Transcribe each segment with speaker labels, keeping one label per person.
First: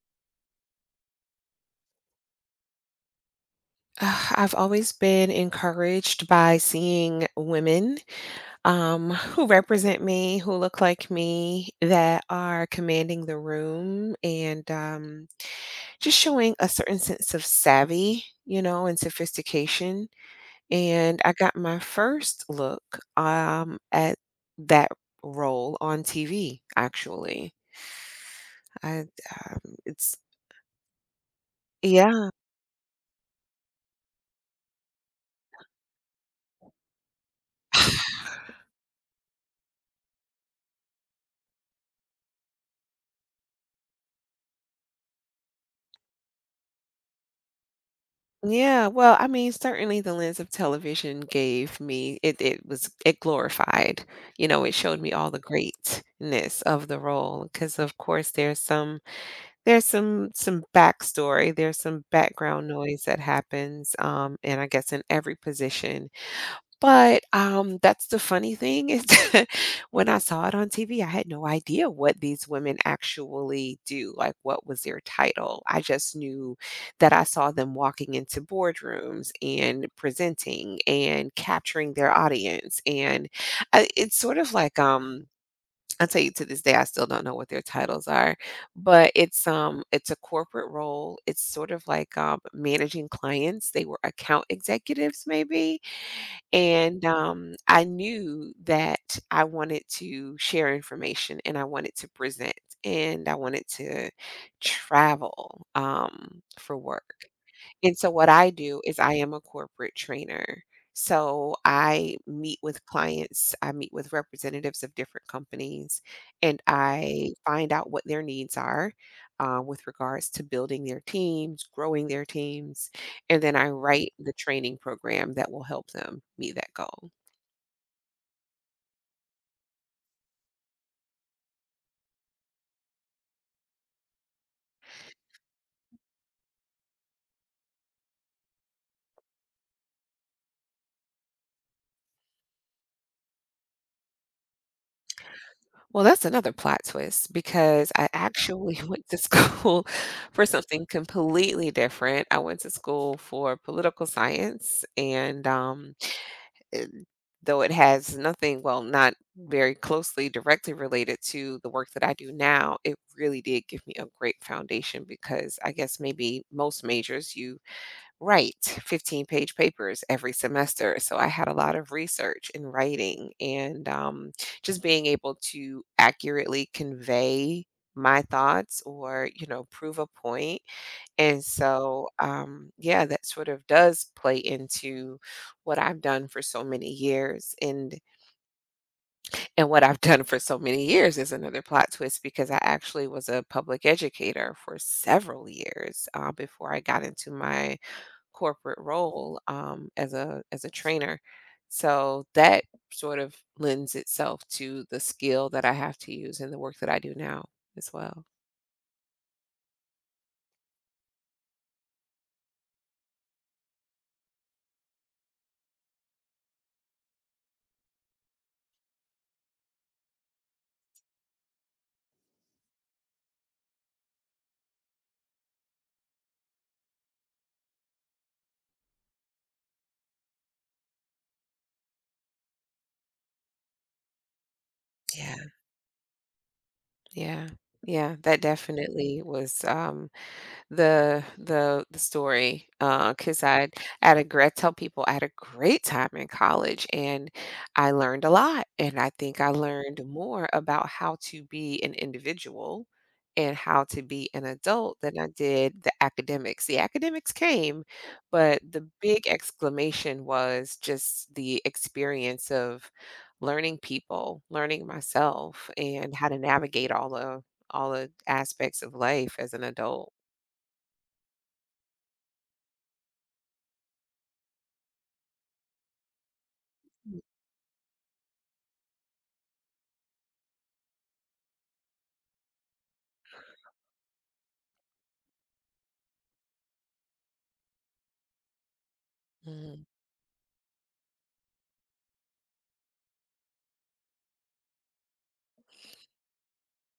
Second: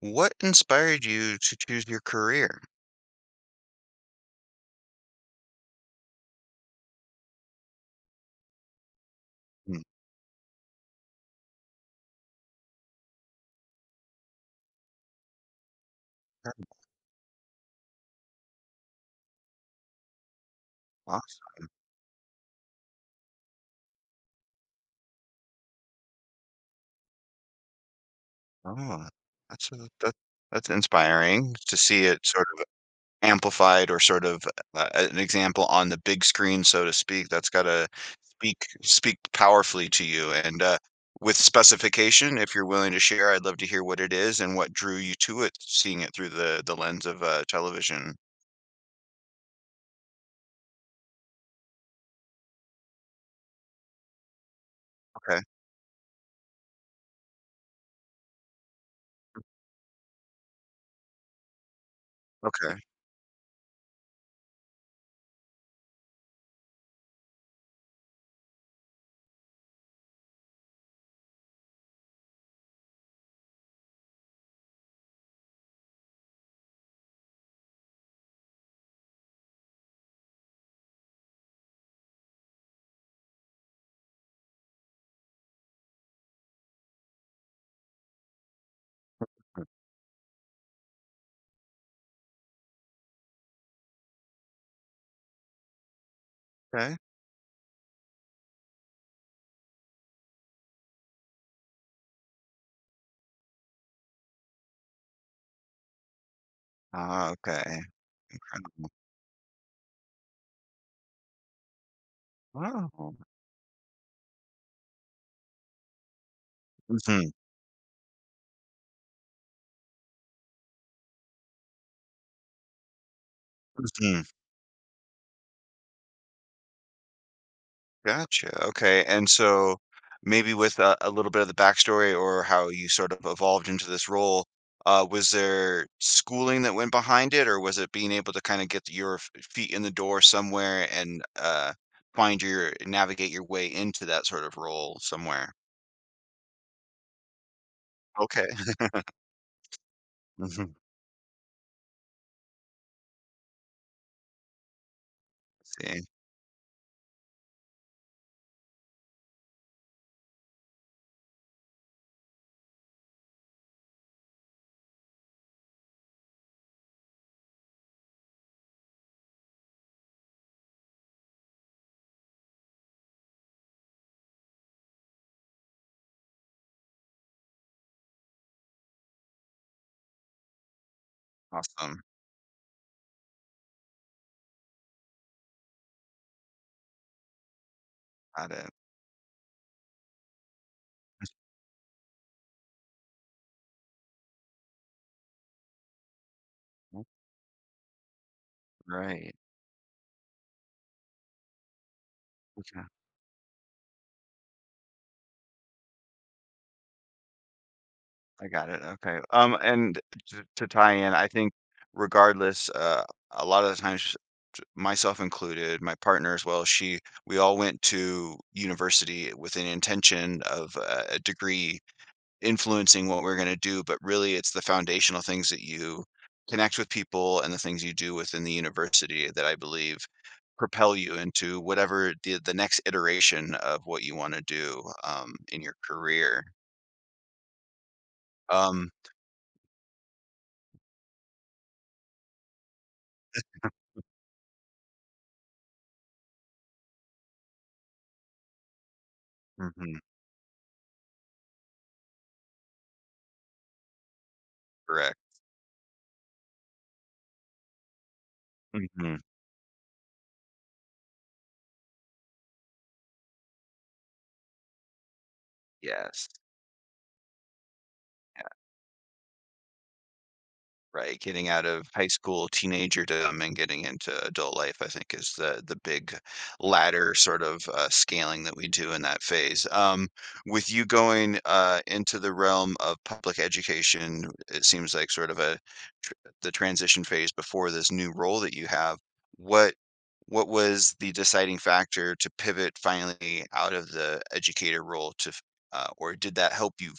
Speaker 1: What inspired you to choose your career?
Speaker 2: I've always been encouraged by seeing women who
Speaker 1: Hmm,
Speaker 2: represent me, who look like me, that are commanding the room and just showing
Speaker 1: that's
Speaker 2: a certain sense of savvy, you know, and sophistication. And I
Speaker 1: awesome.
Speaker 2: got my first look at that role on TV, actually. I,
Speaker 1: Oh,
Speaker 2: um,
Speaker 1: that's a, that,
Speaker 2: it's,
Speaker 1: that's inspiring to see it
Speaker 2: yeah.
Speaker 1: sort of amplified or sort of an example on the big screen, so to speak. That's gotta speak speak powerfully to you. And with specification, if you're willing to share, I'd love to hear what it is and what drew you to it, seeing it through the lens of television.
Speaker 2: Yeah, well, I mean, certainly the lens of television gave me it glorified, you know, it showed me all the
Speaker 1: Okay,
Speaker 2: greatness of the role because, of course, there's some backstory, there's some background
Speaker 1: okay,
Speaker 2: noise that happens, and I guess in every position but, that's the funny thing is that when I saw it on TV, I had no idea what these women actually do, like, what was their title. I just knew that I saw them walking into boardrooms and presenting and capturing their audience, and I it's sort of like, I tell you to this day, I still don't know what their titles are, but it's a corporate role. It's sort of like, managing clients. They were account executives maybe,
Speaker 1: okay.
Speaker 2: and, I knew that I wanted to share information and I wanted to present and I wanted to travel, for work.
Speaker 1: Ah, okay.
Speaker 2: And so what I do is I am a corporate trainer. So I meet with
Speaker 1: Wow.
Speaker 2: clients, I meet with representatives of different companies, and
Speaker 1: Hmm.
Speaker 2: I find out what their needs are with regards to building their teams, growing their teams, and then I write the training program that will help them meet that goal.
Speaker 1: Gotcha. Okay. And so maybe with a little bit of the backstory or how you sort of evolved into this role, was there schooling that went behind it, or was it being able to kind of get your f- feet in the door somewhere and find your navigate your way into that sort of role somewhere?
Speaker 2: Well, that's another plot twist because I
Speaker 1: Okay.
Speaker 2: actually went to school for
Speaker 1: Mhm.
Speaker 2: something completely different. I went to school for political science and um,
Speaker 1: See,
Speaker 2: and though it has nothing, well, not very closely directly related to the work that I do now, it really did give me a great foundation because I guess maybe most majors you write 15-page papers every semester. So I had a lot of research and writing and just being able to accurately convey my thoughts or, you know, prove a point and
Speaker 1: awesome.
Speaker 2: so, yeah, that sort of does play into what I've done for so many years. And
Speaker 1: Got it.
Speaker 2: and what I've done for so many years is another plot twist because I actually was a public educator for several years before I got into my corporate
Speaker 1: Right.
Speaker 2: role as a trainer. So that sort of lends itself to the skill that I have to use in the work that I do now as well.
Speaker 1: I got it. Okay. And to tie in, I think regardless, a lot of the times, t- myself included, my partner as well, she, we all went to university with an intention of a degree influencing what we're going to do, but really it's the foundational things that you connect with people and the things you do within the university that I believe propel you into whatever the next iteration of what you want to do
Speaker 2: Yeah.
Speaker 1: in your career.
Speaker 2: Yeah. Yeah, that
Speaker 1: Um,
Speaker 2: definitely was the story because I had a great tell people I had a great time in college and I learned a lot and I think I
Speaker 1: mhm,
Speaker 2: learned more about how to be an individual and how to be an adult than
Speaker 1: correct.
Speaker 2: I did the academics came but the
Speaker 1: Mhm.
Speaker 2: big exclamation was just the experience of learning people learning myself and
Speaker 1: Yes.
Speaker 2: how to navigate all the
Speaker 1: Yeah,
Speaker 2: aspects of life as an adult.
Speaker 1: right, getting out of high school teenagerdom and getting into adult life, I think, is the big ladder sort of, scaling that we do in that phase. With you going, into the realm of public education, it seems like sort of a tr the transition phase before this new role that you have, what
Speaker 2: Mm,
Speaker 1: what was the deciding factor to pivot finally out of the educator role to f or did that help you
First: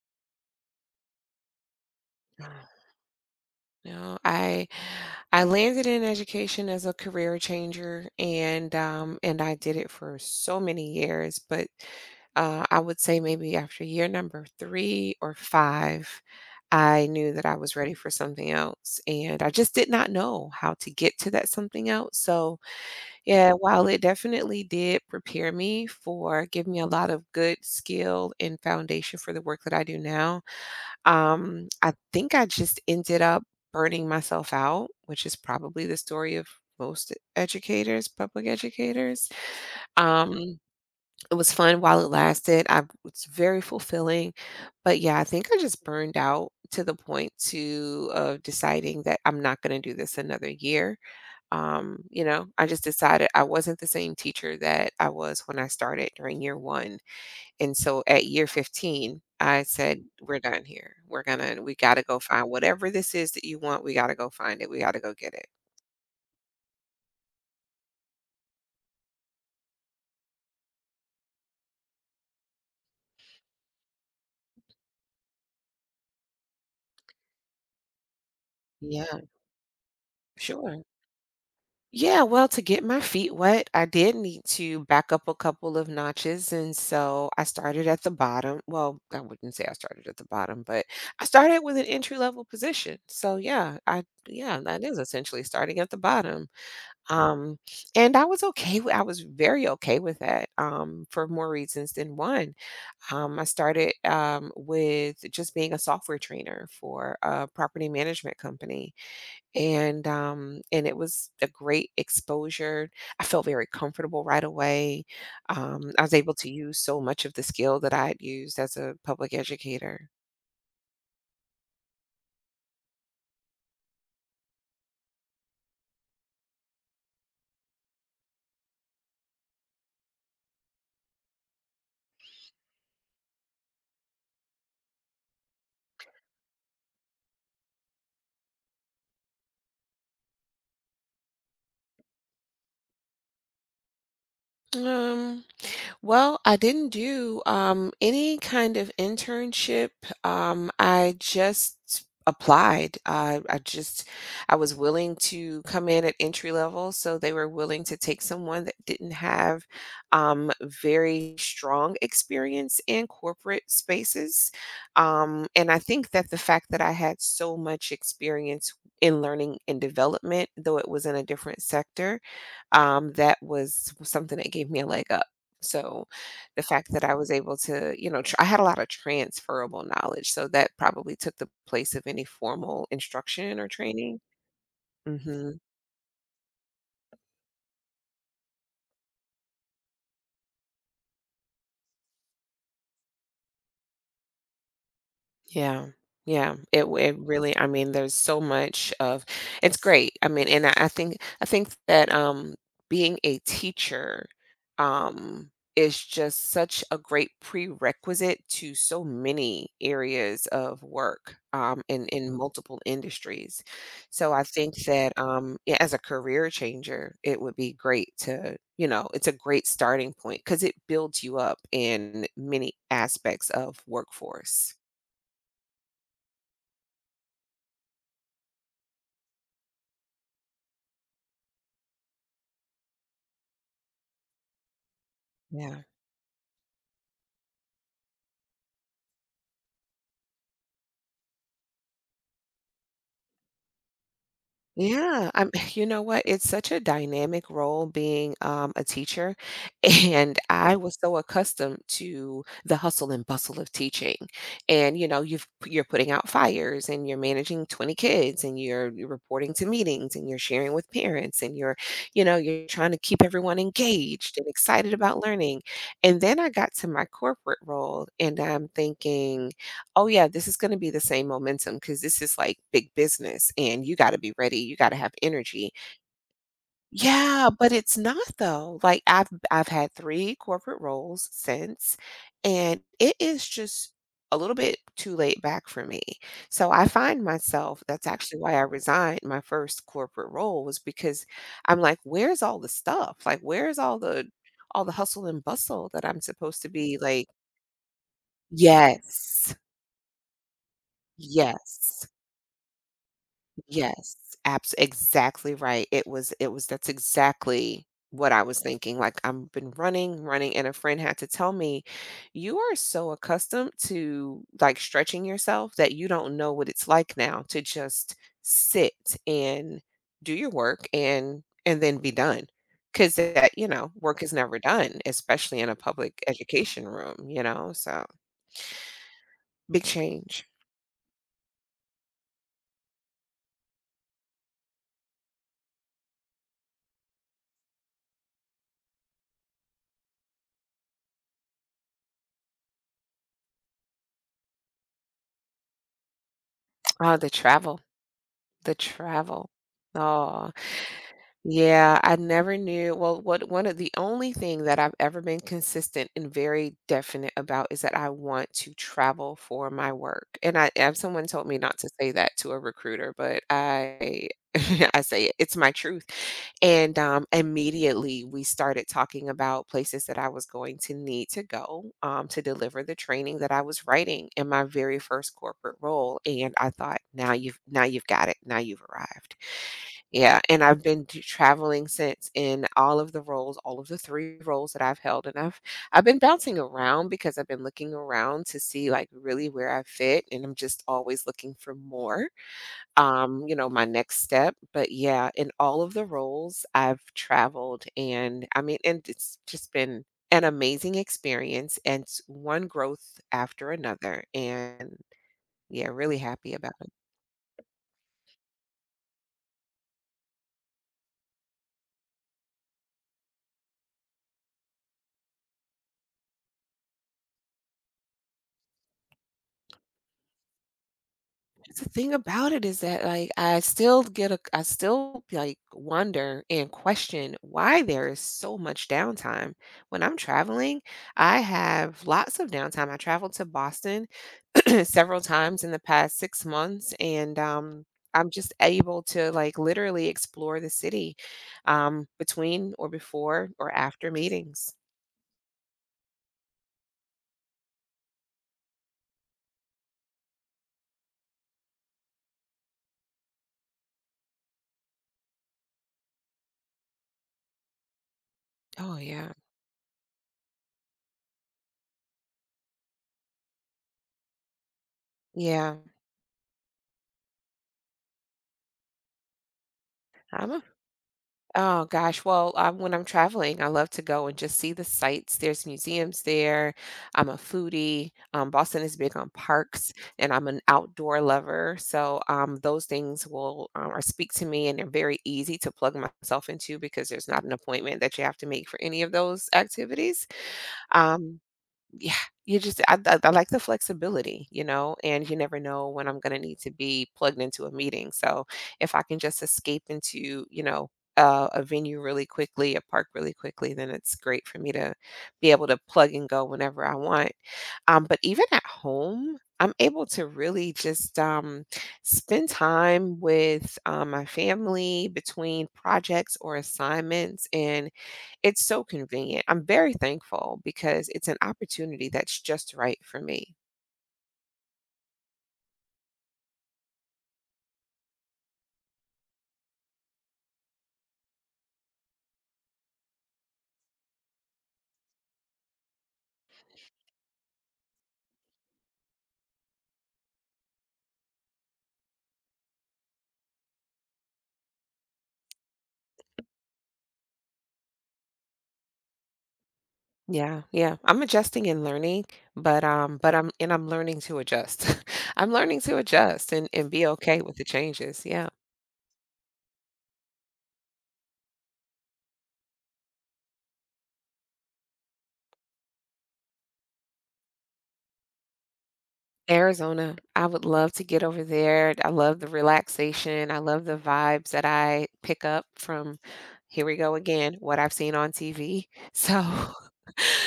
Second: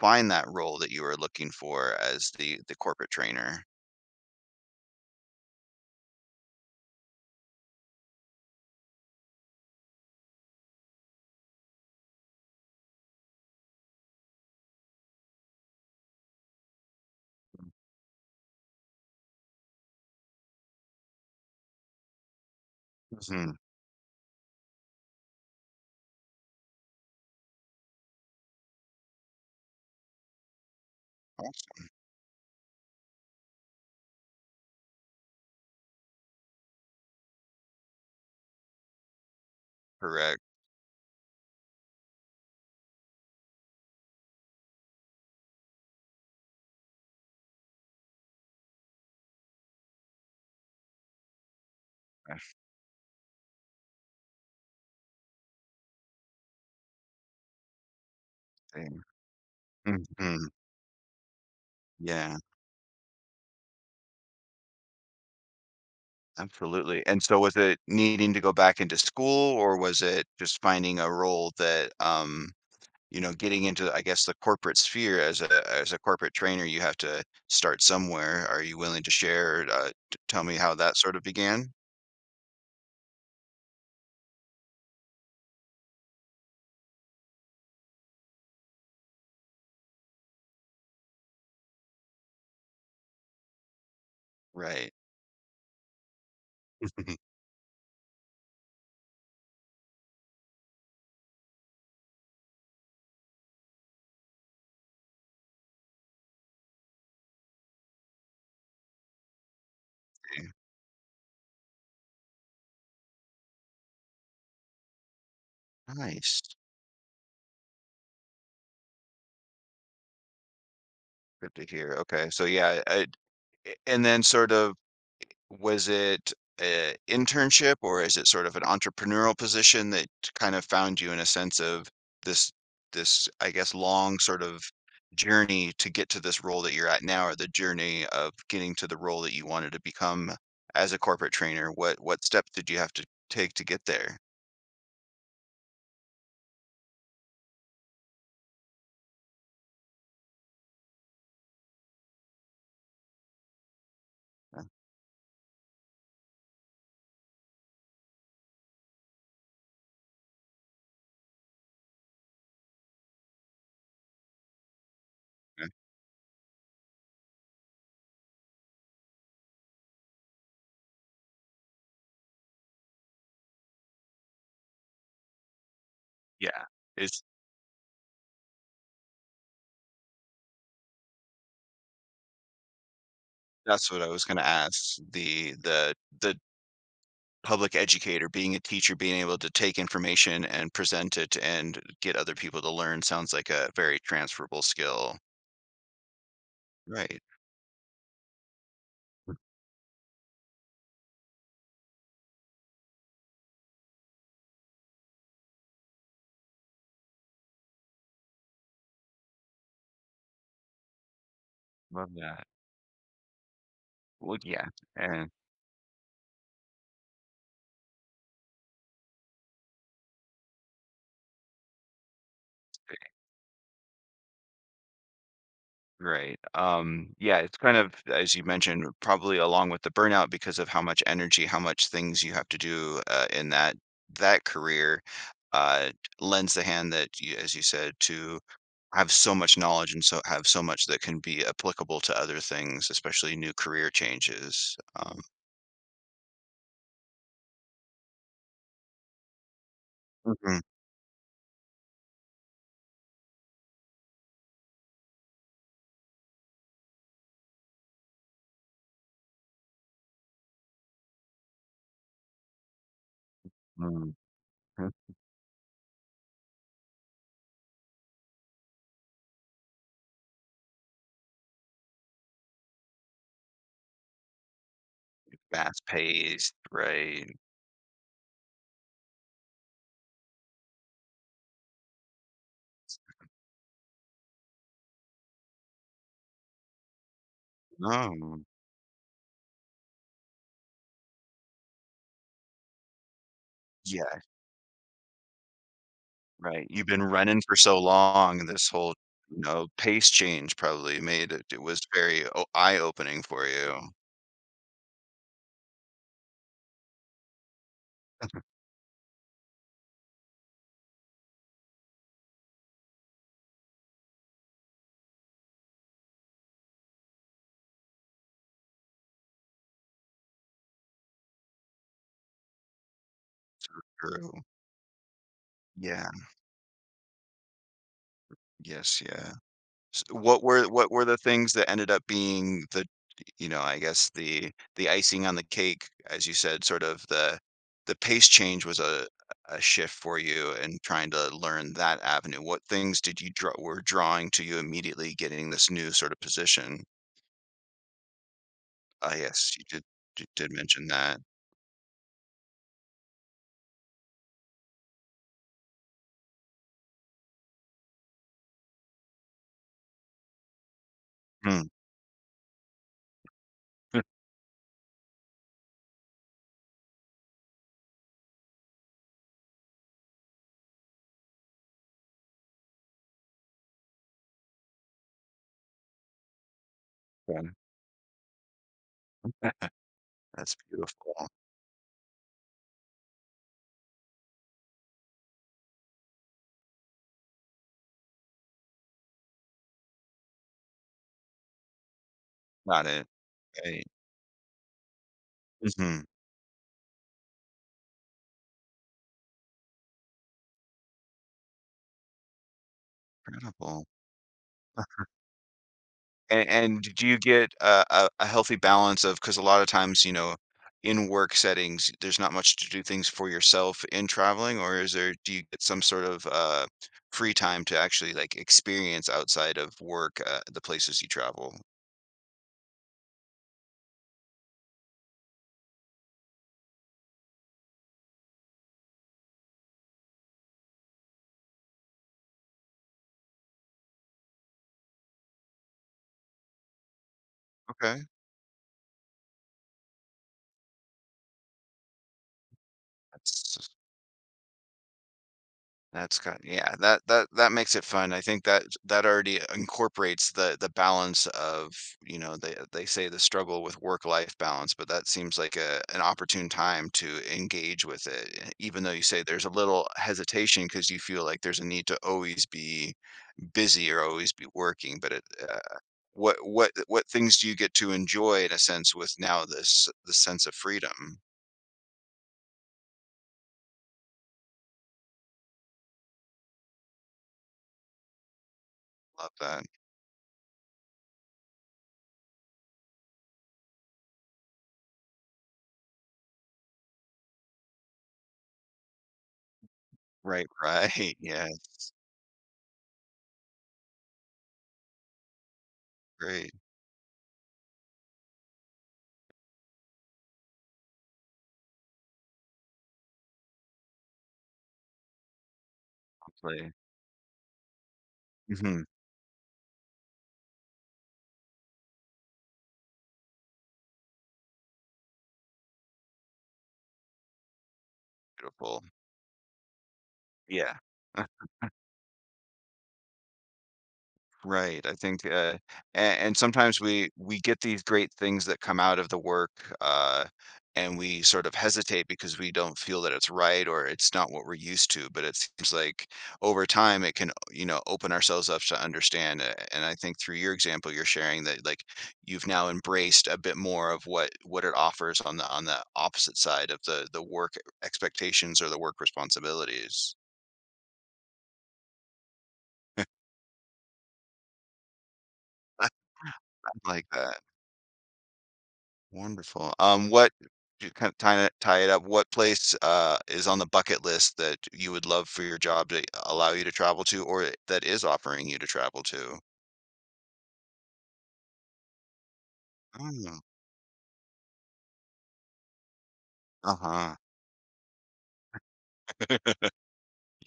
Speaker 1: find that role that you were looking for as
Speaker 2: uh,
Speaker 1: the corporate trainer.
Speaker 2: No, I landed in education as a career changer and I did it for so many years, but I would say maybe after year number 3 or 5, I knew that I was ready for something else and I just did not know how to get to that something else. So, yeah,
Speaker 1: Mhm.
Speaker 2: while it definitely did prepare me for give me a lot of good skill and foundation for the work that I do now, um,
Speaker 1: Awesome.
Speaker 2: I think I just ended up burning myself out, which is probably the story of most educators, public educators.
Speaker 1: Correct.
Speaker 2: Um, it was fun while it lasted. I It's very fulfilling, but yeah, I think I just burned out to the point to of deciding that I'm not going to do this another year. You know, I just decided I wasn't the same teacher that I was when I started during year 1, and so at year
Speaker 1: Yeah.
Speaker 2: 15, I said, "We're
Speaker 1: Mhm.
Speaker 2: done here. We gotta go
Speaker 1: Yeah,
Speaker 2: find whatever this is that you want, we gotta go find it. We gotta go get it."
Speaker 1: absolutely. And so was it needing to go back into school or was it just finding a role that, you know, getting into, I guess, the corporate sphere as a corporate trainer, you have to start somewhere. Are you willing to
Speaker 2: Yeah,
Speaker 1: share, t- tell me how
Speaker 2: sure.
Speaker 1: that sort of began?
Speaker 2: Yeah, well, to get my feet wet, I did need to back up a couple of notches. And so I started at the bottom. Well, I wouldn't say I started at the bottom, but I started with an entry level position. So yeah, I yeah, that
Speaker 1: Right.
Speaker 2: is essentially starting at the bottom. Um, and I was okay with I was very okay with that, for more reasons than one. I started with just being a software trainer for a property management company, and it was a great exposure. I felt very comfortable right away. I was able
Speaker 1: Nice.
Speaker 2: to use so much of the skill that I had used as a public educator.
Speaker 1: Good to hear. Okay. So yeah, I, and then sort of was it an internship or is it sort of an entrepreneurial position that kind of found you in a sense of this this, I guess, long sort of journey to get to this role that you're at now or the journey of getting to the role that you wanted to become as a corporate trainer? What steps did you have to take to get there?
Speaker 2: Um, Well, I didn't do, any kind of internship. I just applied. I just I was willing to come in at entry level, so they were willing to take someone that didn't have, very strong experience in corporate spaces.
Speaker 1: Okay.
Speaker 2: And I think that the fact that I had so much experience in learning and development, though it was in a different sector, that was something that gave me, like, a leg up. So the
Speaker 1: Yeah.
Speaker 2: fact that I
Speaker 1: It's
Speaker 2: was able to, you know, I had a lot of transferable knowledge. So that probably took the place of any formal instruction or
Speaker 1: that's what I
Speaker 2: training.
Speaker 1: was gonna ask.
Speaker 2: hmm
Speaker 1: The public educator, being a teacher, being able to take information and present it and get other people to learn sounds like a very transferable skill.
Speaker 2: Yeah. Yeah. It
Speaker 1: Right.
Speaker 2: really, I mean, there's so much of it's great. I mean, and I think that, being a teacher, is just such a great prerequisite to so many areas of work,
Speaker 1: Love
Speaker 2: in
Speaker 1: that.
Speaker 2: multiple industries. So
Speaker 1: Well,
Speaker 2: I
Speaker 1: yeah.
Speaker 2: think that,
Speaker 1: And
Speaker 2: yeah, as a career changer, it would be great to, you know, it's a great starting point because it builds you up in many aspects of workforce.
Speaker 1: right. Yeah, it's kind of, as you mentioned, probably along with the burnout because of how much energy, how much things you have to do in that that career
Speaker 2: Yeah.
Speaker 1: uh lends the hand that you, as you said to have so much knowledge and so have so much that can be applicable to other things especially new career changes um.
Speaker 2: Yeah, I'm you know what? It's such a dynamic role being, a teacher, and
Speaker 1: Mhm,
Speaker 2: I was so accustomed to the hustle and bustle of teaching, and, you know, you're putting out fires, and you're managing 20 kids, and you're reporting to meetings, and you're sharing with parents, and you're you know, you're trying to keep everyone
Speaker 1: mm,
Speaker 2: engaged and
Speaker 1: mm,
Speaker 2: excited about learning, and then I got to my corporate role, and I'm thinking oh yeah, this is going to be the same momentum because this is like big business and you got to be ready. You got to have energy.
Speaker 1: fast-paced, right.
Speaker 2: Yeah, but it's not though. Like I've had three corporate roles since and it is just a little bit too late back for me. So I find myself that's
Speaker 1: Oh,
Speaker 2: actually why I resigned my first corporate role was because I'm like, where's all the stuff? Like, where's
Speaker 1: yeah,
Speaker 2: all the hustle and bustle that I'm supposed
Speaker 1: right.
Speaker 2: to
Speaker 1: You've
Speaker 2: be
Speaker 1: been
Speaker 2: like
Speaker 1: running for so long, this whole, you
Speaker 2: yes.
Speaker 1: know, pace change probably made it it was
Speaker 2: Yes.
Speaker 1: very o eye-opening for you.
Speaker 2: Yes, abs exactly right. It was that's exactly what I was, yes, thinking. Like, I have been running, running, and a friend had to tell me, "You are so accustomed to, like, stretching yourself that you don't know what it's like now to just sit and do your work and then be done, because that, you know, work
Speaker 1: True.
Speaker 2: is never done, especially in a
Speaker 1: Yeah.
Speaker 2: public education room, you know? So,
Speaker 1: Yes, yeah.
Speaker 2: big
Speaker 1: S
Speaker 2: change.
Speaker 1: what were the things that ended up being the you know, I guess the icing on the cake, as you said, sort of the pace change was a shift for you and trying to learn that avenue. What things did you draw were drawing to you immediately getting this new sort of position?
Speaker 2: Oh, the travel, the
Speaker 1: Ah,
Speaker 2: travel.
Speaker 1: yes, you did
Speaker 2: Oh.
Speaker 1: mention that.
Speaker 2: Yeah, I never knew. Well, what one of the only thing that I've ever been consistent and very definite about is that I want to travel for my work. And I and someone told me
Speaker 1: Mm,
Speaker 2: not to say that to a recruiter, but I I say it. It's my truth. And immediately we started talking about places that I was going to need to go to deliver the training that I was writing in my very first corporate role. And I thought,
Speaker 1: okay.
Speaker 2: now you've got it. Now you've arrived. Yeah,
Speaker 1: That's
Speaker 2: and I've been t
Speaker 1: beautiful.
Speaker 2: traveling since in all of the roles, all of the 3 roles that I've held, and I've been bouncing around because I've been looking around to see, like, really where I fit, and I'm just always looking for more,
Speaker 1: Got it.
Speaker 2: you know,
Speaker 1: Right.
Speaker 2: my next step, but yeah, in all of
Speaker 1: Mhm.
Speaker 2: the roles, I've traveled, and I mean, and it's just been an amazing experience, and it's one growth after
Speaker 1: Incredible.
Speaker 2: another, and yeah, really happy about it.
Speaker 1: And do you get a healthy balance of? Because a lot of times, you know, in work settings, there's not much to do things for yourself in traveling, or is there do you get some sort of, free time to actually, like, experience outside of work, the places you travel?
Speaker 2: That's the thing about it is that, like, I still, like, wonder and question why there is so much downtime. When I'm traveling, I have lots of downtime. I traveled to Boston several times in the past 6 months, and,
Speaker 1: Okay.
Speaker 2: I'm just able to, like, literally explore the city, between or before
Speaker 1: That's
Speaker 2: or after meetings.
Speaker 1: That's got yeah, that that that makes it fun. I think that that already incorporates the balance of, you know, they say the struggle with work-life balance, but that seems like a an opportune time to engage with it, eh, even though
Speaker 2: Oh,
Speaker 1: you say
Speaker 2: yeah.
Speaker 1: there's a little hesitation because you feel like there's a need to always be busy or always be working. But it, uh,
Speaker 2: Yeah.
Speaker 1: what things do you get to enjoy in a sense with now this the sense
Speaker 2: I'm
Speaker 1: of
Speaker 2: a
Speaker 1: freedom?
Speaker 2: Oh gosh, well, when I'm traveling, I love to go and just see the sights. There's museums there. I'm a foodie. Boston is big on
Speaker 1: Love that.
Speaker 2: parks, and I'm an outdoor lover. So those things will or speak to me, and they're very easy to plug myself into because there's not an appointment that you have to make for any of those activities.
Speaker 1: Right, right.
Speaker 2: Um,
Speaker 1: Yes.
Speaker 2: yeah, you just I like the flexibility, you know, and you never know when I'm going to
Speaker 1: Great.
Speaker 2: need to be plugged into a meeting. So if I can just escape into, you know, a venue really quickly, a park really quickly, then it's great for me to be able to plug and go
Speaker 1: Play.
Speaker 2: whenever I want. But even at
Speaker 1: Hmm.
Speaker 2: home, I'm able to really just spend time with my family between projects or assignments and it's
Speaker 1: Beautiful.
Speaker 2: so convenient. I'm very thankful
Speaker 1: Yeah.
Speaker 2: because
Speaker 1: Uh,
Speaker 2: it's an opportunity that's just right for me.
Speaker 1: right. I think, and sometimes we get these great things that come out of the work, uh, and we sort of hesitate because we don't feel that it's right or it's not what we're used to. But it seems like over time it can, you know, open ourselves up to understand. And I think through your example, you're sharing that like you've now embraced a bit more of what it offers on the opposite side of the work expectations or the work responsibilities.
Speaker 2: Yeah, yeah. I'm adjusting and learning, but I'm learning to adjust. I'm learning
Speaker 1: I
Speaker 2: to adjust and be
Speaker 1: like that.
Speaker 2: okay with the changes. Yeah.
Speaker 1: Wonderful. What to kind of tie it up, what place is on the bucket list that you would love for your job to allow you to travel to or that is offering you to travel to?
Speaker 2: Arizona, I would love to get over there. I love the
Speaker 1: Mm,
Speaker 2: relaxation. I love the vibes that I pick up from, here we go
Speaker 1: uh-huh.
Speaker 2: again, what I've seen on TV. So,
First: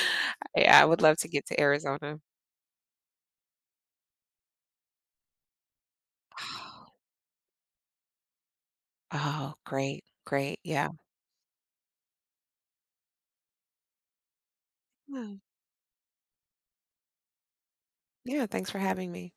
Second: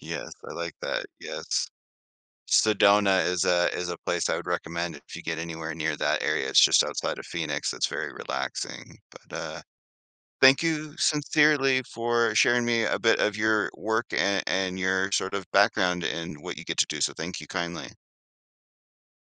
Speaker 1: Yes, I like
Speaker 2: yeah, I would
Speaker 1: that.
Speaker 2: love to get to
Speaker 1: Yes.
Speaker 2: Arizona.
Speaker 1: Sedona is a place I would recommend if you get anywhere near that area. It's just outside of Phoenix. It's very relaxing. But
Speaker 2: Oh, great, great.
Speaker 1: thank
Speaker 2: Yeah.
Speaker 1: you sincerely for sharing me a bit of your work and your sort
Speaker 2: Yeah.
Speaker 1: of background and what you get to do. So thank you kindly.
Speaker 2: Yeah, thanks for having me.